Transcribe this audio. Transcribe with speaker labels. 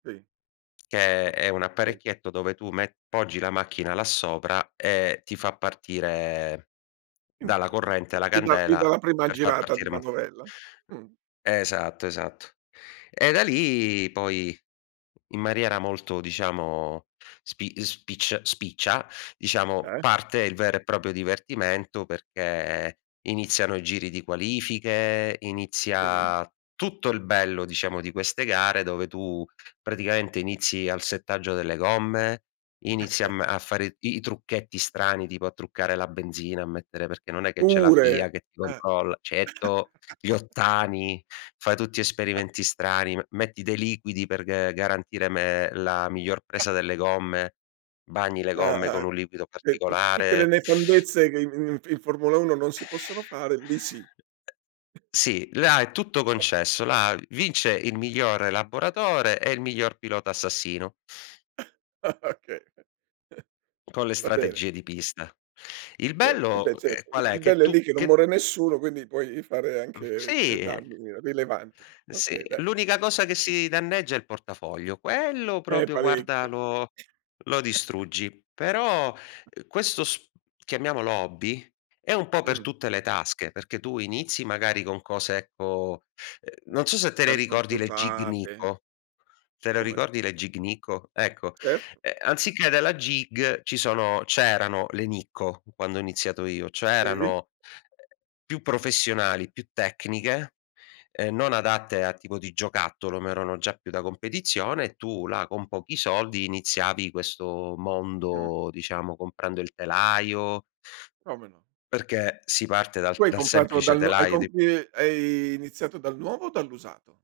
Speaker 1: Sì.
Speaker 2: Che è
Speaker 1: Okay,
Speaker 2: un
Speaker 1: sì.
Speaker 2: apparecchietto dove tu me poggi la macchina là sopra e ti fa partire
Speaker 1: Il
Speaker 2: dalla
Speaker 1: motore
Speaker 2: corrente
Speaker 1: sì.
Speaker 2: la
Speaker 1: Gli dà gli
Speaker 2: candela
Speaker 1: dà la prima
Speaker 2: per far
Speaker 1: girata di
Speaker 2: partire mort
Speaker 1: manovella? Mh.
Speaker 2: Esatto, esatto. E da lì poi in maniera molto, diciamo spi spiccia spiccia, diciamo
Speaker 1: Eh.
Speaker 2: parte il vero e proprio divertimento, perché iniziano i giri di qualifiche,
Speaker 1: Mh.
Speaker 2: inizia tutto il bello, diciamo, di queste gare dove tu praticamente inizi al settaggio delle gomme, inizia a m a fare i i trucchetti strani tipo a truccare la benzina, a mettere perché non è che c'è la
Speaker 1: Pure?
Speaker 2: FIA che ti
Speaker 1: Eh.
Speaker 2: controlla, certo, gli ottani, fai tutti esperimenti strani, me metti dei liquidi per g garantire me la miglior presa delle gomme, bagni le
Speaker 1: Eh-eh.
Speaker 2: gomme con un liquido
Speaker 1: Cioè tu tutte le
Speaker 2: particolare.
Speaker 1: nefandezze che i in in Formula Uno non si possono fare lì sì.
Speaker 2: Sì, là è tutto concesso. Là vince il miglior elaboratore e il miglior pilota assassino.
Speaker 1: Okay,
Speaker 2: Con le
Speaker 1: va bene.
Speaker 2: strategie di pista. Il
Speaker 1: Cer eh beh
Speaker 2: bello, ehm,
Speaker 1: certo. Il
Speaker 2: qual è?
Speaker 1: il
Speaker 2: Che
Speaker 1: bello è lì
Speaker 2: tu
Speaker 1: che non
Speaker 2: che
Speaker 1: muore nessuno quindi puoi fare
Speaker 2: Mh
Speaker 1: anche, eh,
Speaker 2: sì.
Speaker 1: danni rilevanti.
Speaker 2: Sì,
Speaker 1: Okay dai.
Speaker 2: l'unica cosa che si danneggia è il portafoglio, quello
Speaker 1: Eh
Speaker 2: proprio guarda
Speaker 1: parecchio.
Speaker 2: lo lo distruggi. Però, uhm, questo s chiamiamolo hobby è un po' per
Speaker 1: Mh.
Speaker 2: tutte le tasche, perché tu inizi magari con cose, ecco, uhm non
Speaker 1: Magari
Speaker 2: so
Speaker 1: com
Speaker 2: se te le
Speaker 1: magari compri
Speaker 2: ricordi le Gig
Speaker 1: usate.
Speaker 2: Nikko, te le
Speaker 1: Come no?
Speaker 2: ricordi le Gig Nikko? Ecco,
Speaker 1: Certo.
Speaker 2: ehm, anziché della Gig ci sono c'erano le Nikko quando ho iniziato io, cioè
Speaker 1: Sì.
Speaker 2: erano più professionali, più tecniche, uhm, non adatte a tipo di giocattolo, ma erano già più da competizione. Tu là con pochi soldi iniziavi questo
Speaker 1: Mh.
Speaker 2: mondo, diciamo comprando il telaio.
Speaker 1: Come no.
Speaker 2: Perché si parte dal
Speaker 1: Tu hai
Speaker 2: dal
Speaker 1: comprato
Speaker 2: semplice
Speaker 1: dal no hai
Speaker 2: telaio di
Speaker 1: compi hai iniziato dal nuovo o dall'usato?